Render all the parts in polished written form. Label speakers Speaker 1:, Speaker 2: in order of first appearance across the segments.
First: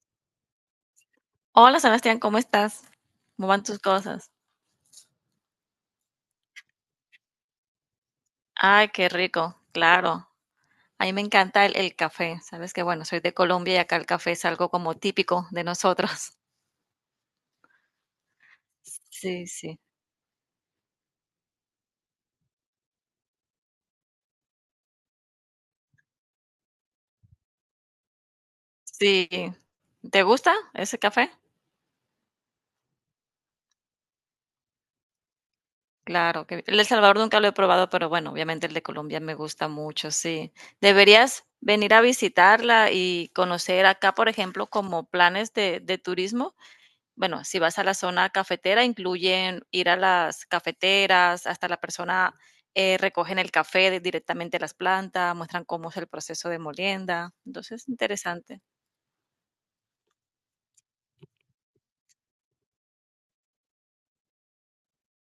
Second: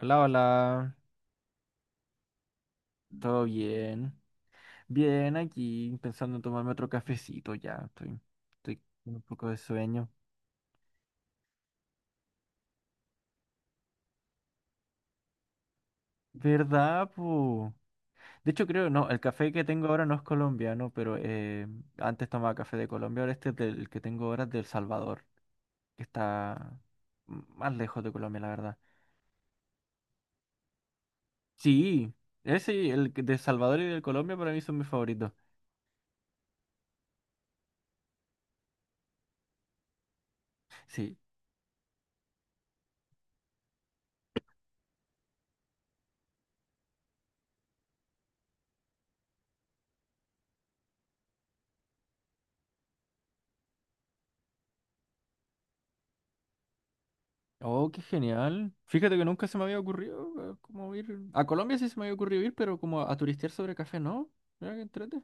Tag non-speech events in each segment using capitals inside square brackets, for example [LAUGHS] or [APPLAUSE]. Speaker 1: Hola, hola.
Speaker 2: Hola Sebastián, ¿cómo estás?
Speaker 1: ¿Todo
Speaker 2: ¿Cómo van tus
Speaker 1: bien?
Speaker 2: cosas?
Speaker 1: Bien, aquí pensando en tomarme otro cafecito ya. Estoy
Speaker 2: Ay, qué
Speaker 1: con un poco de
Speaker 2: rico,
Speaker 1: sueño.
Speaker 2: claro. A mí me encanta el café. Sabes que, bueno, soy de Colombia y acá el café es algo como típico de nosotros. [LAUGHS]
Speaker 1: ¿Verdad, po? De hecho, creo, no, el
Speaker 2: Sí,
Speaker 1: café que
Speaker 2: sí.
Speaker 1: tengo ahora no es colombiano, pero antes tomaba café de Colombia, ahora este es del que tengo ahora es de El Salvador, que está más lejos de Colombia, la verdad.
Speaker 2: Sí. ¿Te gusta ese café?
Speaker 1: Sí, ese, y de Salvador y del Colombia para mí son mis favoritos.
Speaker 2: Claro, que el de El Salvador nunca lo he probado, pero bueno, obviamente el de Colombia me gusta mucho, sí.
Speaker 1: Sí,
Speaker 2: Deberías venir a visitarla y conocer acá, por ejemplo, como planes de turismo. Bueno, si vas a la zona cafetera, incluyen ir a las cafeteras, hasta la persona recogen el café de- directamente de las plantas, muestran cómo es el proceso de molienda. Entonces,
Speaker 1: oh, qué
Speaker 2: interesante.
Speaker 1: genial. Fíjate que nunca se me había ocurrido como ir. A Colombia sí se me había ocurrido ir, pero como a turistear sobre café, ¿no? Mira que entrete.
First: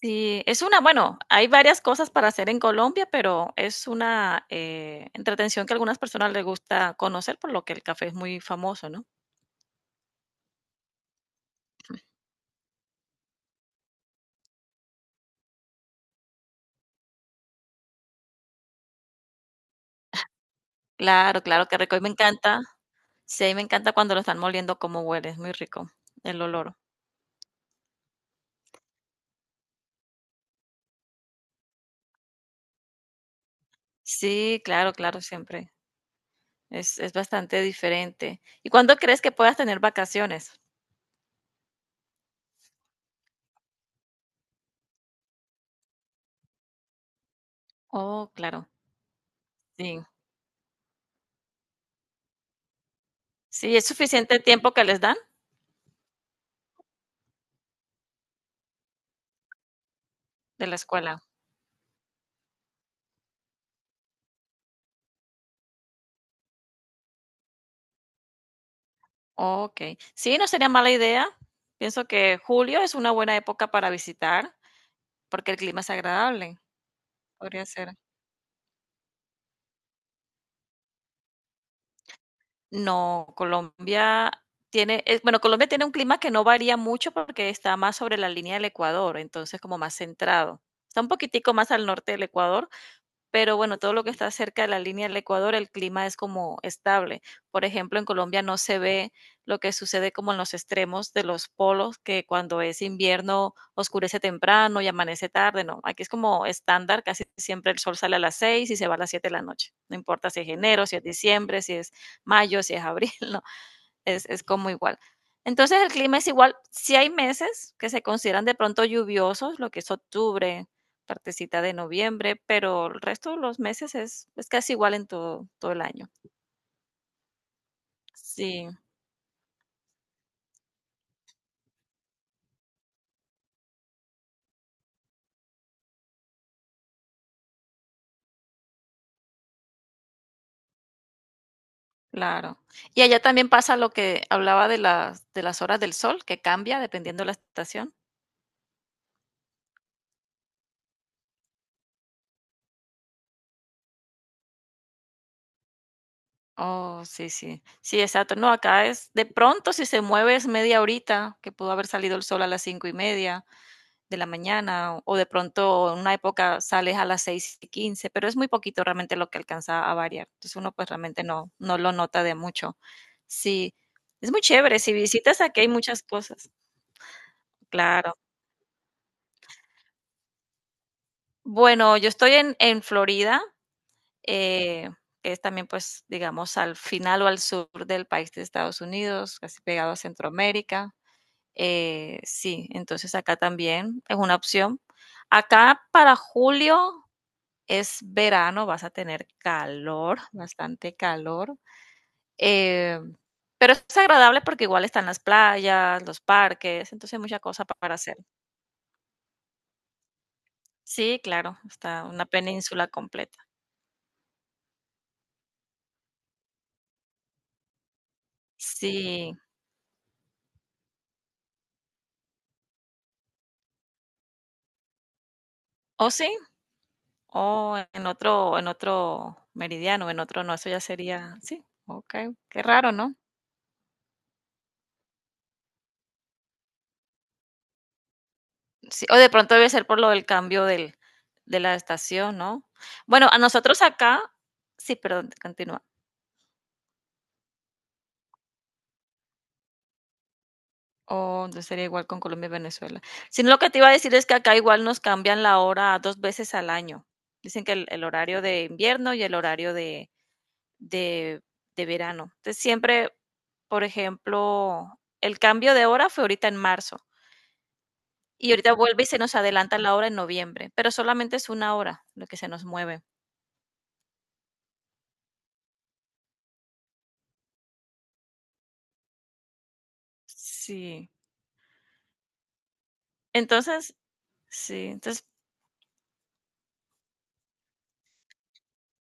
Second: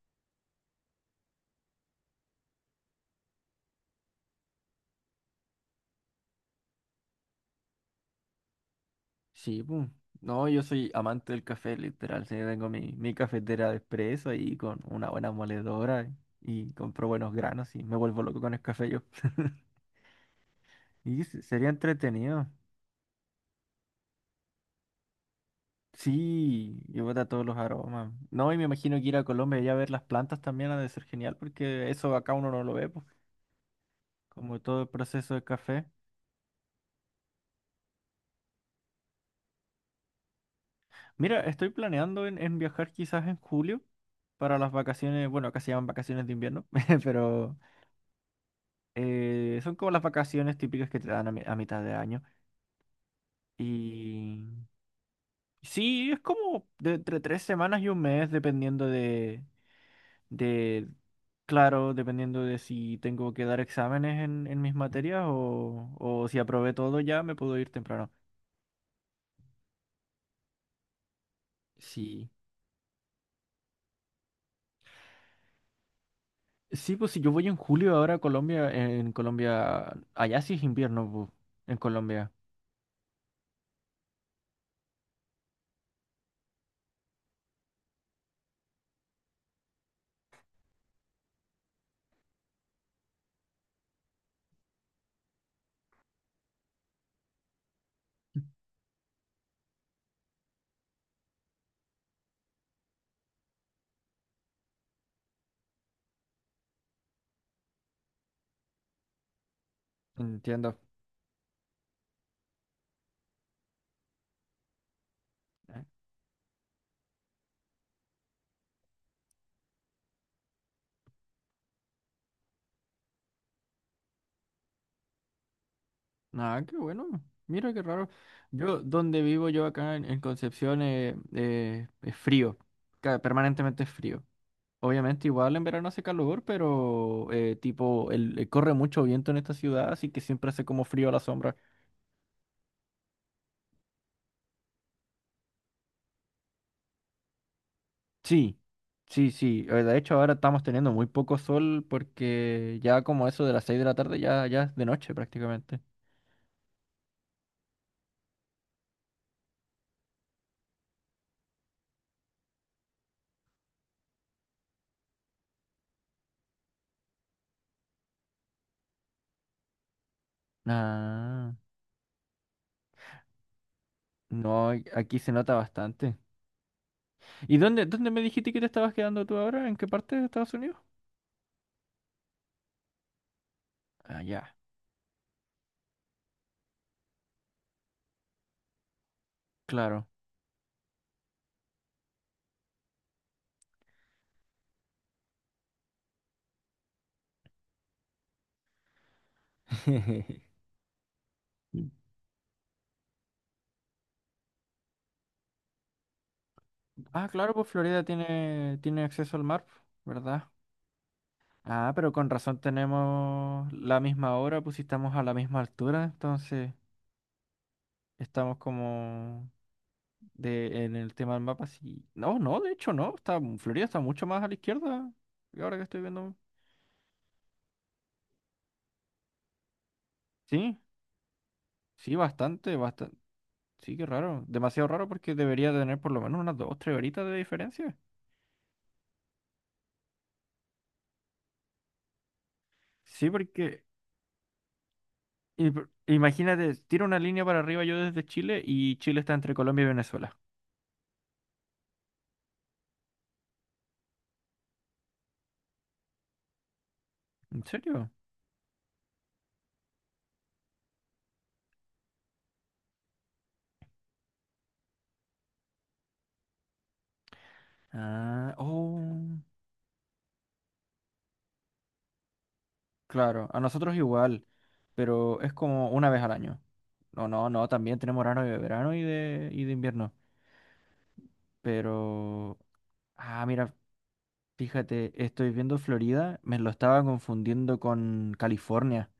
Speaker 2: Sí, es una, bueno, hay varias cosas para hacer en Colombia, pero es una entretención que a algunas personas les gusta conocer, por lo que el café es muy famoso, ¿no?
Speaker 1: Sí, pues. No, yo soy amante del café, literal. Sí, tengo mi cafetera de espresso ahí con una buena moledora y compro buenos granos y me vuelvo loco con el café yo. [LAUGHS] Y
Speaker 2: Claro, claro,
Speaker 1: sería
Speaker 2: que rico. Y me
Speaker 1: entretenido.
Speaker 2: encanta, sí, y me encanta cuando lo están moliendo, cómo huele, es muy rico el olor.
Speaker 1: Sí, y bota todos los aromas. No, y me imagino que ir a Colombia y a ver las plantas también ha de ser genial, porque eso acá uno no lo ve, pues, como
Speaker 2: Sí,
Speaker 1: todo el
Speaker 2: claro, claro,
Speaker 1: proceso de
Speaker 2: siempre.
Speaker 1: café.
Speaker 2: Es bastante diferente. ¿Y cuándo crees que puedas tener vacaciones?
Speaker 1: Mira, estoy planeando en viajar quizás en julio para las vacaciones, bueno, acá se llaman vacaciones de invierno, [LAUGHS] pero
Speaker 2: Oh, claro,
Speaker 1: son como las
Speaker 2: sí.
Speaker 1: vacaciones típicas que te dan a mitad de año.
Speaker 2: Sí, ¿es suficiente
Speaker 1: Y
Speaker 2: el tiempo que les dan
Speaker 1: sí, es como de entre 3 semanas y un mes, dependiendo
Speaker 2: de la
Speaker 1: de,
Speaker 2: escuela?
Speaker 1: claro, dependiendo de si tengo que dar exámenes en mis materias o si aprobé todo ya, me puedo ir temprano.
Speaker 2: Okey. Sí, no sería mala idea. Pienso
Speaker 1: Sí.
Speaker 2: que julio es una buena época para visitar, porque el clima es agradable.
Speaker 1: Sí, pues si yo voy en
Speaker 2: Podría ser.
Speaker 1: julio ahora a Colombia, en Colombia, allá sí es invierno, en Colombia.
Speaker 2: No, Colombia tiene, bueno, Colombia tiene un clima que no varía mucho porque está más sobre la línea del Ecuador, entonces como más centrado. Está un poquitico más al norte del Ecuador, pero bueno, todo lo que está cerca de la línea del Ecuador, el clima es como estable. Por ejemplo, en Colombia no se ve lo que sucede como en los extremos de los polos, que cuando es invierno oscurece temprano y amanece tarde, no. Aquí es como estándar, casi siempre el sol sale a las 6 y se va a las 7 de la noche. No importa si es
Speaker 1: Entiendo.
Speaker 2: enero, si es diciembre, si es mayo, si es abril, [LAUGHS] no es, es como igual. Entonces
Speaker 1: Eh,
Speaker 2: el clima es igual. Si hay meses que se consideran de pronto lluviosos, lo que es octubre, partecita de noviembre, pero el resto de los meses es casi igual en todo, todo el año.
Speaker 1: Nada, qué bueno. Mira qué raro.
Speaker 2: Sí,
Speaker 1: Yo, donde vivo yo acá en Concepción, es frío. Permanentemente es frío. Obviamente igual en verano hace calor, pero tipo, corre mucho viento en esta ciudad, así que siempre hace como frío a la sombra.
Speaker 2: claro. Y allá también pasa lo que hablaba de las horas del sol, que cambia dependiendo de la estación.
Speaker 1: Sí, sí, sí. De hecho, ahora estamos teniendo muy poco sol porque ya como eso de las 6 de la tarde ya es de noche prácticamente.
Speaker 2: Oh, sí, sí. Sí, exacto. No, acá es de pronto si se mueve es media horita, que pudo haber salido el sol a las cinco y media de la mañana, o de pronto en una época sales a las 6 y 15, pero es muy poquito realmente lo que alcanza a variar. Entonces uno pues realmente no,
Speaker 1: Ah,
Speaker 2: no lo nota de mucho. Sí, es muy
Speaker 1: no,
Speaker 2: chévere. Si
Speaker 1: aquí se
Speaker 2: visitas
Speaker 1: nota
Speaker 2: aquí hay muchas
Speaker 1: bastante.
Speaker 2: cosas.
Speaker 1: ¿Y dónde
Speaker 2: Claro.
Speaker 1: me dijiste que te estabas quedando tú ahora? ¿En qué parte de Estados Unidos?
Speaker 2: Bueno, yo estoy en Florida,
Speaker 1: Ah, ya,
Speaker 2: eh, que es también pues digamos al final o al sur del país de Estados Unidos, casi pegado a
Speaker 1: claro.
Speaker 2: Centroamérica. Sí, entonces acá también es una opción. Acá para julio es verano, vas a tener calor,
Speaker 1: [LAUGHS]
Speaker 2: bastante calor,
Speaker 1: Mm.
Speaker 2: eh, pero es agradable porque igual están las playas, los parques, entonces hay
Speaker 1: Ah,
Speaker 2: mucha
Speaker 1: claro,
Speaker 2: cosa
Speaker 1: pues
Speaker 2: pa- para
Speaker 1: Florida
Speaker 2: hacer.
Speaker 1: tiene acceso al mar, ¿verdad?
Speaker 2: Sí, claro,
Speaker 1: Ah,
Speaker 2: está
Speaker 1: pero
Speaker 2: una
Speaker 1: con razón
Speaker 2: península completa.
Speaker 1: tenemos la misma hora, pues si estamos a la misma altura, entonces estamos
Speaker 2: Sí,
Speaker 1: como de, en el tema del mapa, sí. No, no, de hecho no. Florida está mucho más a la izquierda. Ahora que estoy
Speaker 2: o sí,
Speaker 1: viendo.
Speaker 2: o en otro meridiano, en otro no, eso
Speaker 1: Sí,
Speaker 2: ya sería sí,
Speaker 1: sí,
Speaker 2: okey, qué
Speaker 1: bastante,
Speaker 2: raro, ¿no?
Speaker 1: bastante. Sí, qué raro. Demasiado raro porque debería tener por lo menos unas 2, 3 horitas de diferencia.
Speaker 2: Sí, o de pronto debe ser por lo del cambio del de la estación, ¿no? Bueno,
Speaker 1: Sí,
Speaker 2: a nosotros
Speaker 1: porque
Speaker 2: acá sí, perdón, continúa.
Speaker 1: imagínate, tiro una línea para arriba yo desde Chile y Chile está entre Colombia y Venezuela.
Speaker 2: Oh, entonces sería igual con Colombia y Venezuela. Sino lo que te iba a decir es que acá igual nos cambian la hora dos veces al año.
Speaker 1: ¿En
Speaker 2: Dicen que el
Speaker 1: serio?
Speaker 2: horario de invierno y el horario de, de verano. Entonces siempre, por ejemplo, el cambio de hora fue ahorita en marzo y
Speaker 1: Ah,
Speaker 2: ahorita vuelve y se nos
Speaker 1: oh,
Speaker 2: adelanta la hora en noviembre, pero solamente es una hora lo que se nos mueve.
Speaker 1: claro, a nosotros igual, pero es como una vez al año. No, no, no, también tenemos verano y de verano y de invierno.
Speaker 2: Sí.
Speaker 1: Pero, ah, mira,
Speaker 2: Entonces, sí.
Speaker 1: fíjate,
Speaker 2: Entonces,
Speaker 1: estoy viendo Florida, me lo estaba confundiendo con California.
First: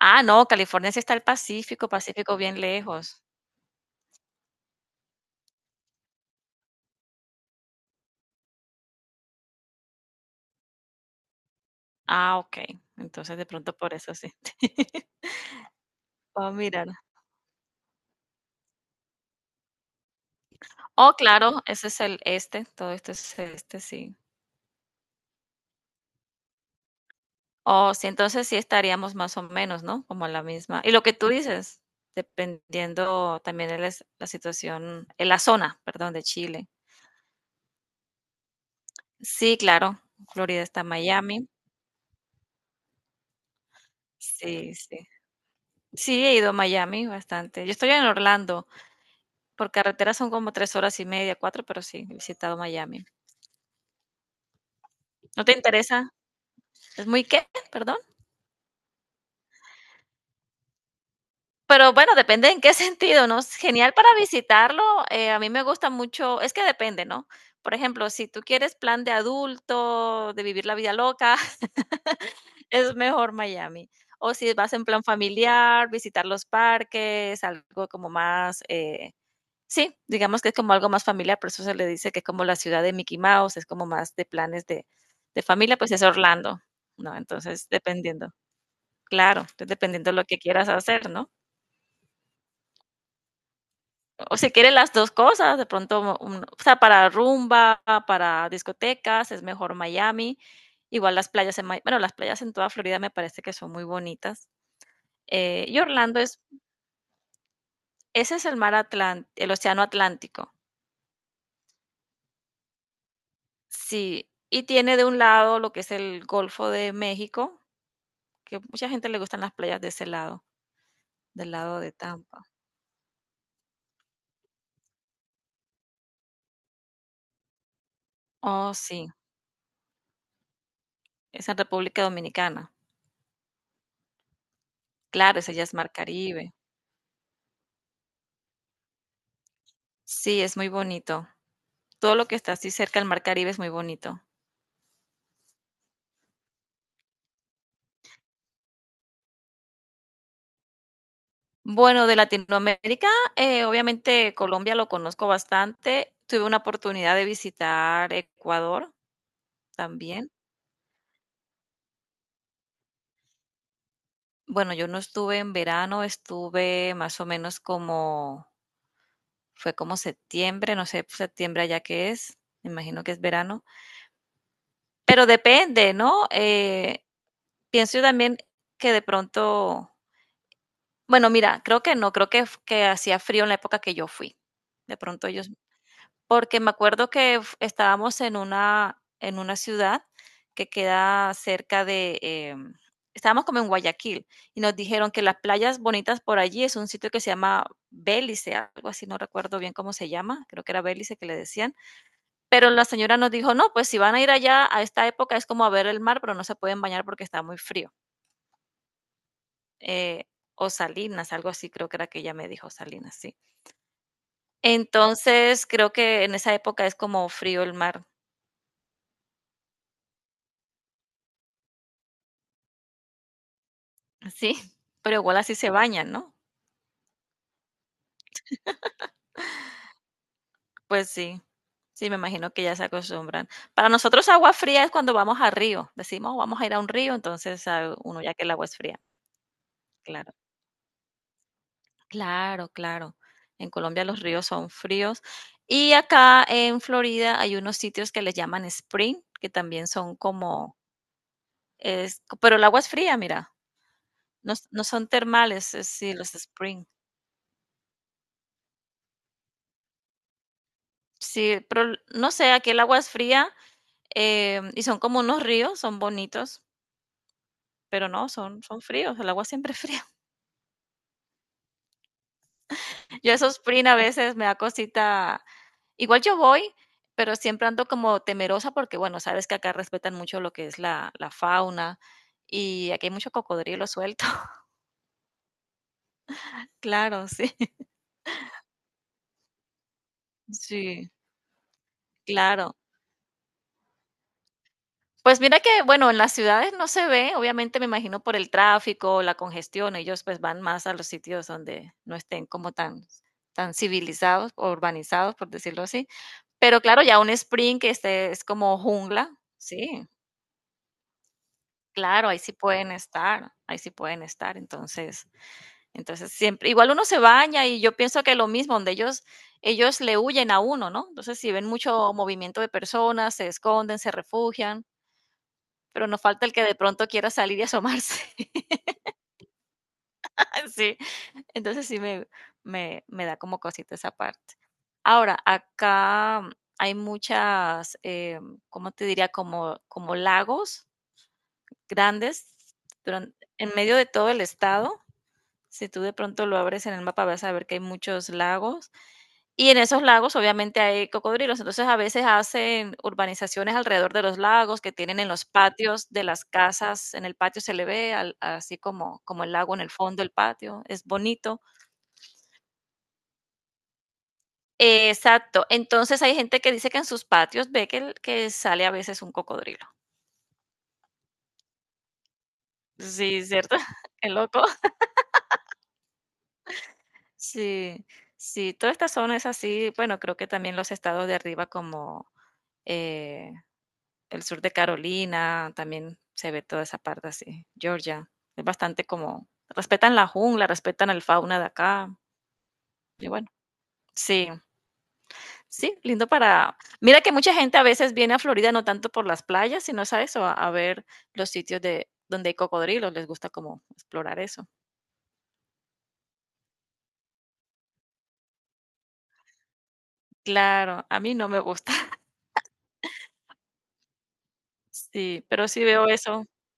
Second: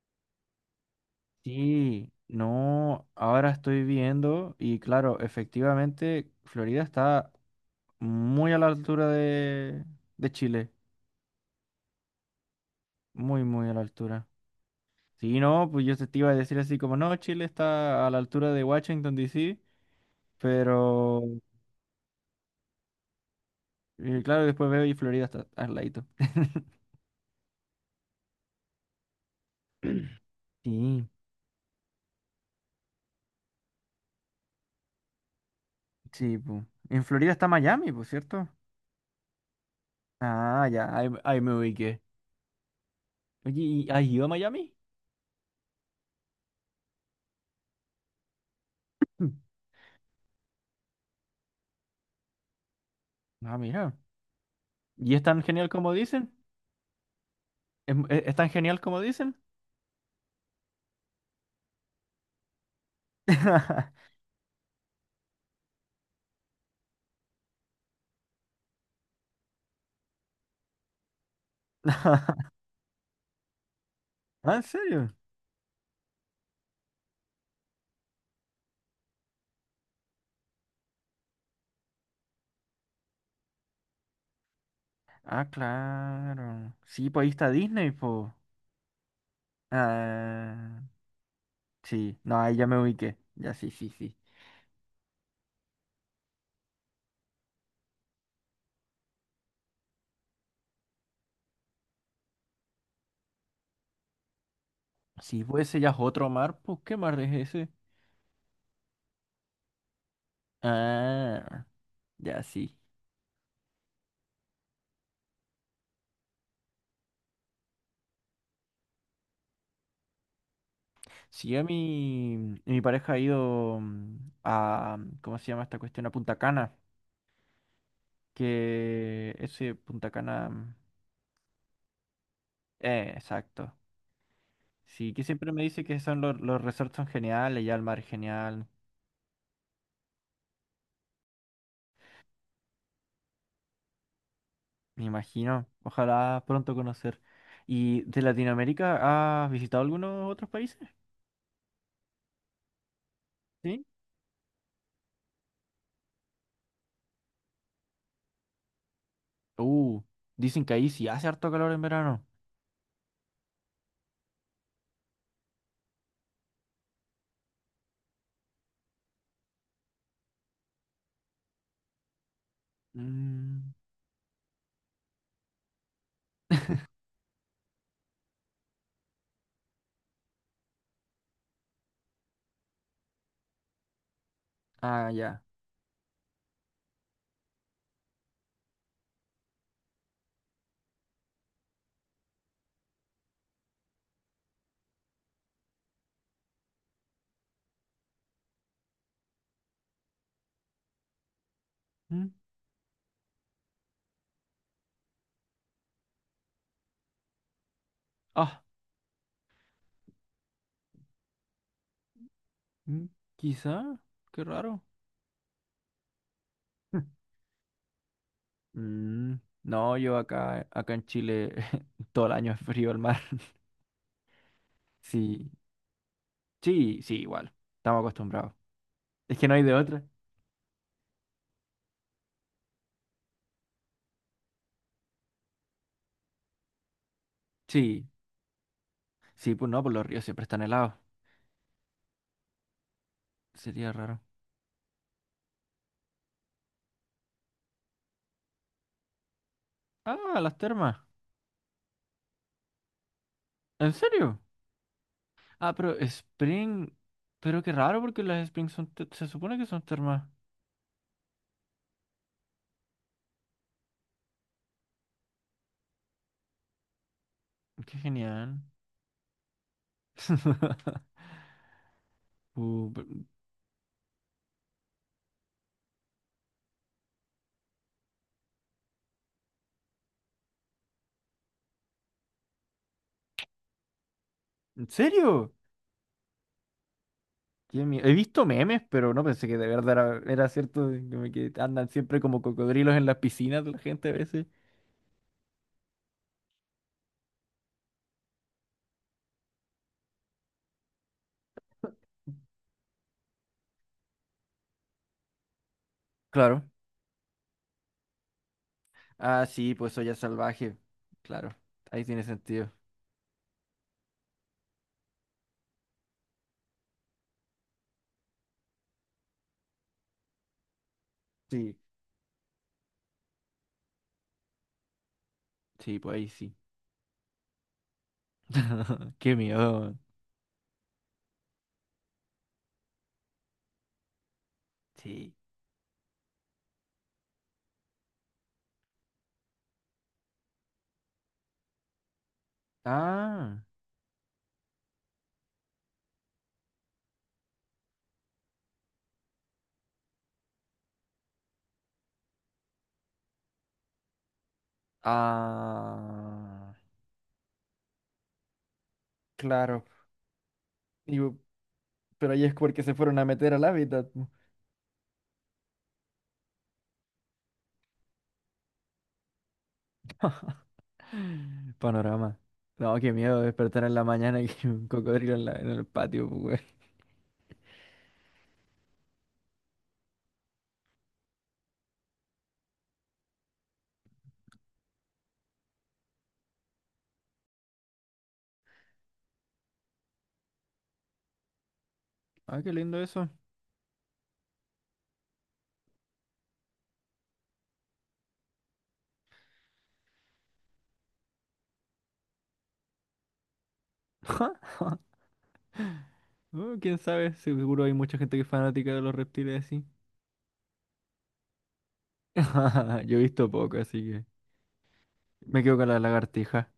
Speaker 2: ah, no, California sí está el Pacífico,
Speaker 1: Sí,
Speaker 2: Pacífico bien
Speaker 1: no,
Speaker 2: lejos.
Speaker 1: ahora estoy viendo y claro, efectivamente, Florida está muy a la altura de Chile,
Speaker 2: Ah, okey. Entonces,
Speaker 1: muy,
Speaker 2: de
Speaker 1: muy
Speaker 2: pronto
Speaker 1: a la
Speaker 2: por eso
Speaker 1: altura.
Speaker 2: sí. [LAUGHS]
Speaker 1: Sí, no, pues yo te iba a
Speaker 2: Voy
Speaker 1: decir así
Speaker 2: mirar.
Speaker 1: como, no, Chile está a la altura de Washington, D.C.
Speaker 2: Oh,
Speaker 1: Pero,
Speaker 2: claro, ese es el este, todo esto es este, sí.
Speaker 1: claro, después veo y Florida está al ladito. [CLEARS THROAT]
Speaker 2: Oh, sí, entonces sí estaríamos más o menos, ¿no?
Speaker 1: [LAUGHS]
Speaker 2: Como la misma y lo
Speaker 1: Sí.
Speaker 2: que tú dices, dependiendo también el es la situación, en la zona, perdón, de
Speaker 1: Sí, pues.
Speaker 2: Chile.
Speaker 1: En Florida está Miami, pues, ¿cierto?
Speaker 2: Sí, claro, Florida
Speaker 1: Ah,
Speaker 2: está
Speaker 1: ya, ahí
Speaker 2: Miami.
Speaker 1: me ubiqué. Oye, ¿y has ido a Miami?
Speaker 2: Sí, sí. Sí, he ido a Miami bastante. Yo estoy en Orlando,
Speaker 1: Mm.
Speaker 2: por carretera son como 3 horas y media, 4, pero sí, he visitado Miami.
Speaker 1: Ah, mira. ¿Y es tan
Speaker 2: ¿No te
Speaker 1: genial como
Speaker 2: interesa?
Speaker 1: dicen?
Speaker 2: ¿Es muy qué? Perdón.
Speaker 1: ¿Es tan genial como dicen?
Speaker 2: Pero bueno, depende en qué [LAUGHS] sentido, ¿no? Es genial
Speaker 1: [LAUGHS]
Speaker 2: para visitarlo, a mí me gusta mucho es que depende, ¿no? Por ejemplo, si tú quieres plan de adulto, de vivir la vida loca, [LAUGHS] es mejor Miami. O si
Speaker 1: Ah, ¿en
Speaker 2: vas en plan
Speaker 1: serio?
Speaker 2: familiar, visitar los parques, algo como más, sí, digamos que es como algo más familiar, por eso se le dice que es como la ciudad de Mickey Mouse, es como más de planes de
Speaker 1: Ah,
Speaker 2: familia, pues es Orlando,
Speaker 1: claro. Sí,
Speaker 2: ¿no?
Speaker 1: pues ahí está
Speaker 2: Entonces,
Speaker 1: Disney,
Speaker 2: dependiendo.
Speaker 1: pues.
Speaker 2: Claro, entonces dependiendo de lo que quieras
Speaker 1: Ah,
Speaker 2: hacer, ¿no?
Speaker 1: sí. No, ahí ya me ubiqué. Ya, sí, sí, sí.
Speaker 2: O si quiere las dos cosas, de pronto, un- o sea, para rumba, para discotecas, es mejor Miami. Igual las playas en, Mi- bueno, las playas en toda Florida me parece que son muy bonitas.
Speaker 1: Sí, pues ese
Speaker 2: Y
Speaker 1: ya es
Speaker 2: Orlando
Speaker 1: otro
Speaker 2: es,
Speaker 1: mar, pues, ¿qué mar es ese?
Speaker 2: ese es el mar Atlántico, el océano Atlántico.
Speaker 1: Ah, ya, sí.
Speaker 2: Sí, y tiene de un lado lo que es el Golfo de México, que mucha gente le gustan las playas de ese lado,
Speaker 1: Si
Speaker 2: del
Speaker 1: yo a
Speaker 2: lado de Tampa.
Speaker 1: mi pareja ha ido ¿cómo se llama esta cuestión? A Punta Cana,
Speaker 2: Oh, sí,
Speaker 1: que ese Punta Cana,
Speaker 2: es en República Dominicana.
Speaker 1: exacto. Sí, que
Speaker 2: Claro,
Speaker 1: siempre
Speaker 2: ese
Speaker 1: me
Speaker 2: ya es
Speaker 1: dice
Speaker 2: Mar
Speaker 1: que son los,
Speaker 2: Caribe.
Speaker 1: los resorts son geniales, ya el mar es genial,
Speaker 2: Sí, es muy bonito. Todo lo que está así cerca del mar Caribe es muy bonito.
Speaker 1: me imagino. Ojalá pronto conocer. ¿Y de Latinoamérica has visitado algunos otros países?
Speaker 2: Bueno, de Latinoamérica,
Speaker 1: Sí.
Speaker 2: obviamente Colombia lo conozco bastante. Tuve una oportunidad de visitar Ecuador
Speaker 1: Uh,
Speaker 2: también.
Speaker 1: Dicen que ahí sí hace harto calor en verano.
Speaker 2: Bueno, yo no estuve en verano, estuve más o menos como, fue como septiembre, no sé, septiembre allá que es, me imagino que es verano,
Speaker 1: Mm,
Speaker 2: pero depende, ¿no? Pienso yo también que de pronto, bueno, mira, creo que no, creo que, f- que hacía frío en la época que yo fui. De
Speaker 1: ah,
Speaker 2: pronto
Speaker 1: ya.
Speaker 2: ellos porque me acuerdo que f- estábamos en una ciudad que queda cerca de, estábamos como en Guayaquil y nos dijeron que las playas bonitas por allí es un sitio que se llama Bélice, algo así, no recuerdo bien cómo se llama, creo que era Bélice que le decían,
Speaker 1: Mm,
Speaker 2: pero la señora nos dijo, no, pues si van a ir allá a esta época es como a ver el mar, pero no se pueden bañar porque está muy frío.
Speaker 1: ah,
Speaker 2: Eh, o Salinas, algo así, creo que era que ella me dijo
Speaker 1: mm,
Speaker 2: Salinas, sí.
Speaker 1: quizá, qué raro.
Speaker 2: Entonces, creo que en esa época es como
Speaker 1: [LAUGHS]
Speaker 2: frío el mar.
Speaker 1: Mm, no, yo acá en Chile [LAUGHS] todo el año es frío el mar. [LAUGHS]
Speaker 2: Sí, pero igual
Speaker 1: Sí,
Speaker 2: así se bañan, ¿no?
Speaker 1: sí, sí, igual. Estamos acostumbrados. Es que no hay de otra.
Speaker 2: Pues sí. Sí, me imagino que ya se acostumbran. Para nosotros agua fría es cuando vamos a río. Decimos, vamos a ir a un río, entonces ah,
Speaker 1: Sí,
Speaker 2: uno ya que el agua es fría.
Speaker 1: sí, pues no, pues los ríos
Speaker 2: Claro,
Speaker 1: siempre están helados.
Speaker 2: claro, claro. En
Speaker 1: Sería
Speaker 2: Colombia
Speaker 1: raro.
Speaker 2: los ríos son fríos. Y acá en Florida hay unos sitios que les llaman spring, que también son
Speaker 1: Ah, las
Speaker 2: como,
Speaker 1: termas.
Speaker 2: es, pero el agua es fría, mira.
Speaker 1: ¿En serio?
Speaker 2: No, s- no son termales,
Speaker 1: Ah,
Speaker 2: es-
Speaker 1: pero
Speaker 2: sí, los spring.
Speaker 1: Spring. Pero qué raro porque las Spring son se supone que son termas.
Speaker 2: Sí, pero l- no sé, aquí el agua es fría. Y son como unos ríos, son bonitos,
Speaker 1: Qué
Speaker 2: pero no,
Speaker 1: genial.
Speaker 2: son, son fríos, el agua siempre es fría.
Speaker 1: [LAUGHS] Uh, pero-
Speaker 2: [LAUGHS] Yo esos spring a veces me da cosita. Igual yo voy, pero siempre ando como temerosa porque, bueno, sabes que acá respetan mucho lo que es la fauna y aquí hay mucho cocodrilo suelto. [LAUGHS]
Speaker 1: ¿En serio?
Speaker 2: Claro, sí, [LAUGHS]
Speaker 1: He visto memes, pero no pensé que de verdad era cierto,
Speaker 2: sí,
Speaker 1: como que andan siempre como
Speaker 2: claro.
Speaker 1: cocodrilos en las piscinas de la gente a veces.
Speaker 2: Pues mira que, bueno, en las ciudades no se ve, obviamente me imagino por el tráfico, la congestión, ellos pues van más a los sitios donde no estén como tan, tan civilizados o urbanizados, por decirlo así.
Speaker 1: Claro.
Speaker 2: Pero claro, ya un sprint que este es como jungla,
Speaker 1: Ah, sí, pues
Speaker 2: sí,
Speaker 1: soy salvaje. Claro, ahí tiene
Speaker 2: claro, ahí sí
Speaker 1: sentido.
Speaker 2: pueden estar, ahí sí pueden estar. Entonces, entonces siempre, igual uno se baña y yo pienso que lo mismo, donde ellos le huyen a uno, ¿no? Entonces, si ven
Speaker 1: Sí,
Speaker 2: mucho movimiento de personas, se esconden, se refugian.
Speaker 1: sí,
Speaker 2: Pero
Speaker 1: pues
Speaker 2: nos
Speaker 1: ahí
Speaker 2: falta el
Speaker 1: sí.
Speaker 2: que de pronto quiera salir y asomarse. [LAUGHS]
Speaker 1: [LAUGHS] Qué miedo.
Speaker 2: Sí, entonces sí me da como cosita esa parte.
Speaker 1: Sí.
Speaker 2: Ahora, acá hay muchas, ¿cómo te diría? Como, como lagos grandes durante,
Speaker 1: Ah.
Speaker 2: en medio de todo el estado. Si tú de pronto lo abres en el mapa, vas a ver que hay muchos lagos. Y en esos lagos, obviamente, hay cocodrilos. Entonces, a veces hacen urbanizaciones alrededor de los lagos que tienen en los patios de las
Speaker 1: Ah.
Speaker 2: casas. En el patio se le ve al- así como, como el lago en
Speaker 1: Claro.
Speaker 2: el fondo del patio. Es
Speaker 1: Digo,
Speaker 2: bonito.
Speaker 1: pero ahí es porque se fueron a meter al hábitat. [GASPS]
Speaker 2: Exacto. Entonces, hay gente que dice que en sus patios ve que, el- que sale a veces un cocodrilo.
Speaker 1: [LAUGHS] Panorama. No, qué miedo
Speaker 2: Sí, ¿cierto?
Speaker 1: despertar en la
Speaker 2: [LAUGHS] Qué
Speaker 1: mañana y [LAUGHS]
Speaker 2: loco.
Speaker 1: que un cocodrilo en en el patio, pues, güey.
Speaker 2: Sí, sí. Toda esta zona es así. Bueno, creo que también los estados de arriba como el sur de Carolina, también se ve toda esa parte así. Georgia, es bastante como, respetan la jungla, respetan el fauna de acá.
Speaker 1: Ah, qué lindo eso.
Speaker 2: Y bueno, sí, sí, lindo para... Mira que mucha gente a veces viene a Florida no tanto por las playas, sino sabes a a ver los sitios de donde hay cocodrilos, les gusta como explorar eso.
Speaker 1: [LAUGHS] Oh, quién sabe, seguro hay mucha gente que es fanática de los reptiles así.
Speaker 2: Claro, a mí no me gusta. [LAUGHS]
Speaker 1: [LAUGHS] Yo he visto poco, así que
Speaker 2: Sí,
Speaker 1: me
Speaker 2: pero
Speaker 1: quedo
Speaker 2: sí
Speaker 1: con la
Speaker 2: veo eso.
Speaker 1: lagartija.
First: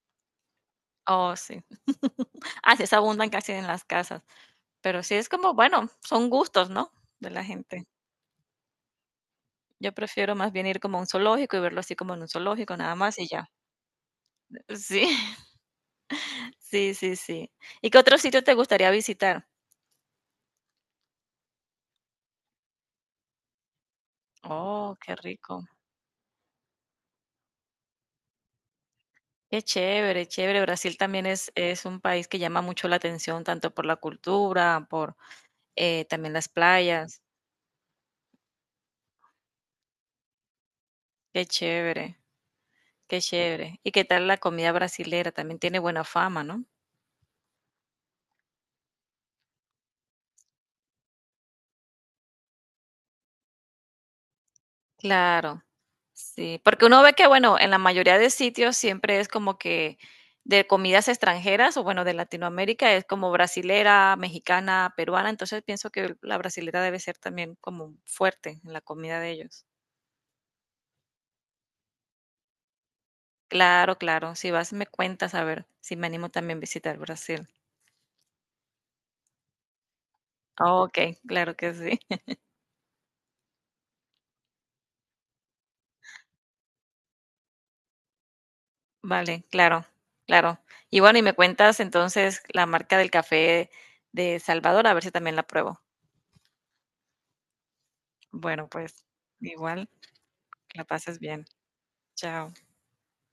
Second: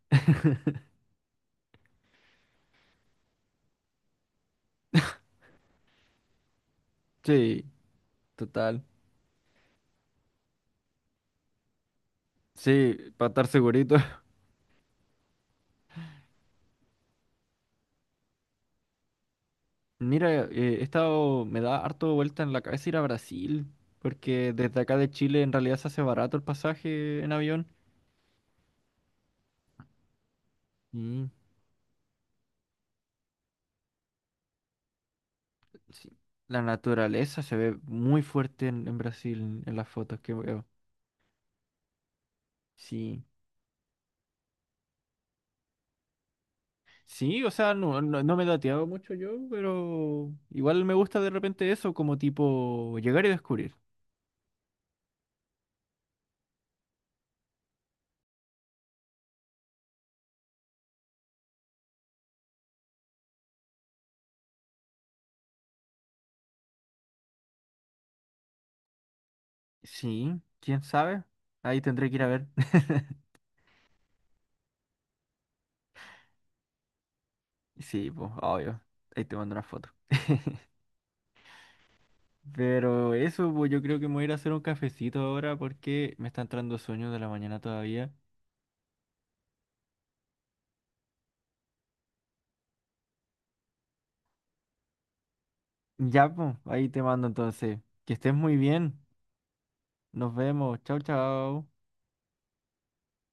Speaker 2: Oh, sí. [LAUGHS] Ah, sí, se abundan casi en las casas. Pero sí es como, bueno, son gustos, ¿no? De la
Speaker 1: Sí,
Speaker 2: gente.
Speaker 1: total.
Speaker 2: Yo prefiero más bien ir como a un zoológico y verlo así como en un zoológico, nada
Speaker 1: Sí,
Speaker 2: más
Speaker 1: para
Speaker 2: y
Speaker 1: estar
Speaker 2: ya.
Speaker 1: segurito. [LAUGHS]
Speaker 2: Sí, [LAUGHS] sí, sí, sí. ¿Y qué otro sitio te gustaría visitar?
Speaker 1: Mira, he estado, me da harto vuelta en la cabeza ir a Brasil, porque desde acá
Speaker 2: Oh,
Speaker 1: de
Speaker 2: qué
Speaker 1: Chile en
Speaker 2: rico.
Speaker 1: realidad se hace barato el pasaje en avión.
Speaker 2: Qué chévere, chévere. Brasil también
Speaker 1: Y
Speaker 2: es un país que llama mucho la atención, tanto por la cultura, por
Speaker 1: sí,
Speaker 2: también las
Speaker 1: la
Speaker 2: playas.
Speaker 1: naturaleza se ve muy fuerte en Brasil, en las fotos que veo.
Speaker 2: Qué chévere, qué
Speaker 1: Sí.
Speaker 2: chévere. ¿Y qué tal la comida brasilera? También tiene buena fama, ¿no?
Speaker 1: Sí, o sea, no, no, no me he dateado mucho yo, pero igual me gusta de repente eso, como tipo llegar y descubrir.
Speaker 2: Claro. Sí, porque uno ve que, bueno, en la mayoría de sitios siempre es como que de comidas extranjeras o bueno, de Latinoamérica es como brasilera, mexicana, peruana, entonces pienso que la brasilera debe ser también como fuerte en la comida de ellos.
Speaker 1: Sí, quién sabe. Ahí tendré que ir a ver. [LAUGHS]
Speaker 2: Claro, claro, si vas me cuentas a ver si me animo también a visitar Brasil.
Speaker 1: Sí, pues, obvio. Ahí te mando una foto. [LAUGHS]
Speaker 2: Oh, ok, claro que sí. [LAUGHS]
Speaker 1: Pero eso, pues yo creo que me voy a ir a hacer un cafecito ahora porque me está entrando sueño de la mañana todavía.
Speaker 2: Vale, claro, claro. Y bueno, y me cuentas entonces la marca del café de Salvador, a ver si también la pruebo.
Speaker 1: Ya, pues, ahí te mando entonces. Que estés muy
Speaker 2: Bueno,
Speaker 1: bien.
Speaker 2: pues igual,
Speaker 1: Nos vemos.
Speaker 2: que la
Speaker 1: Chao,
Speaker 2: pases bien.
Speaker 1: chao.
Speaker 2: Chao.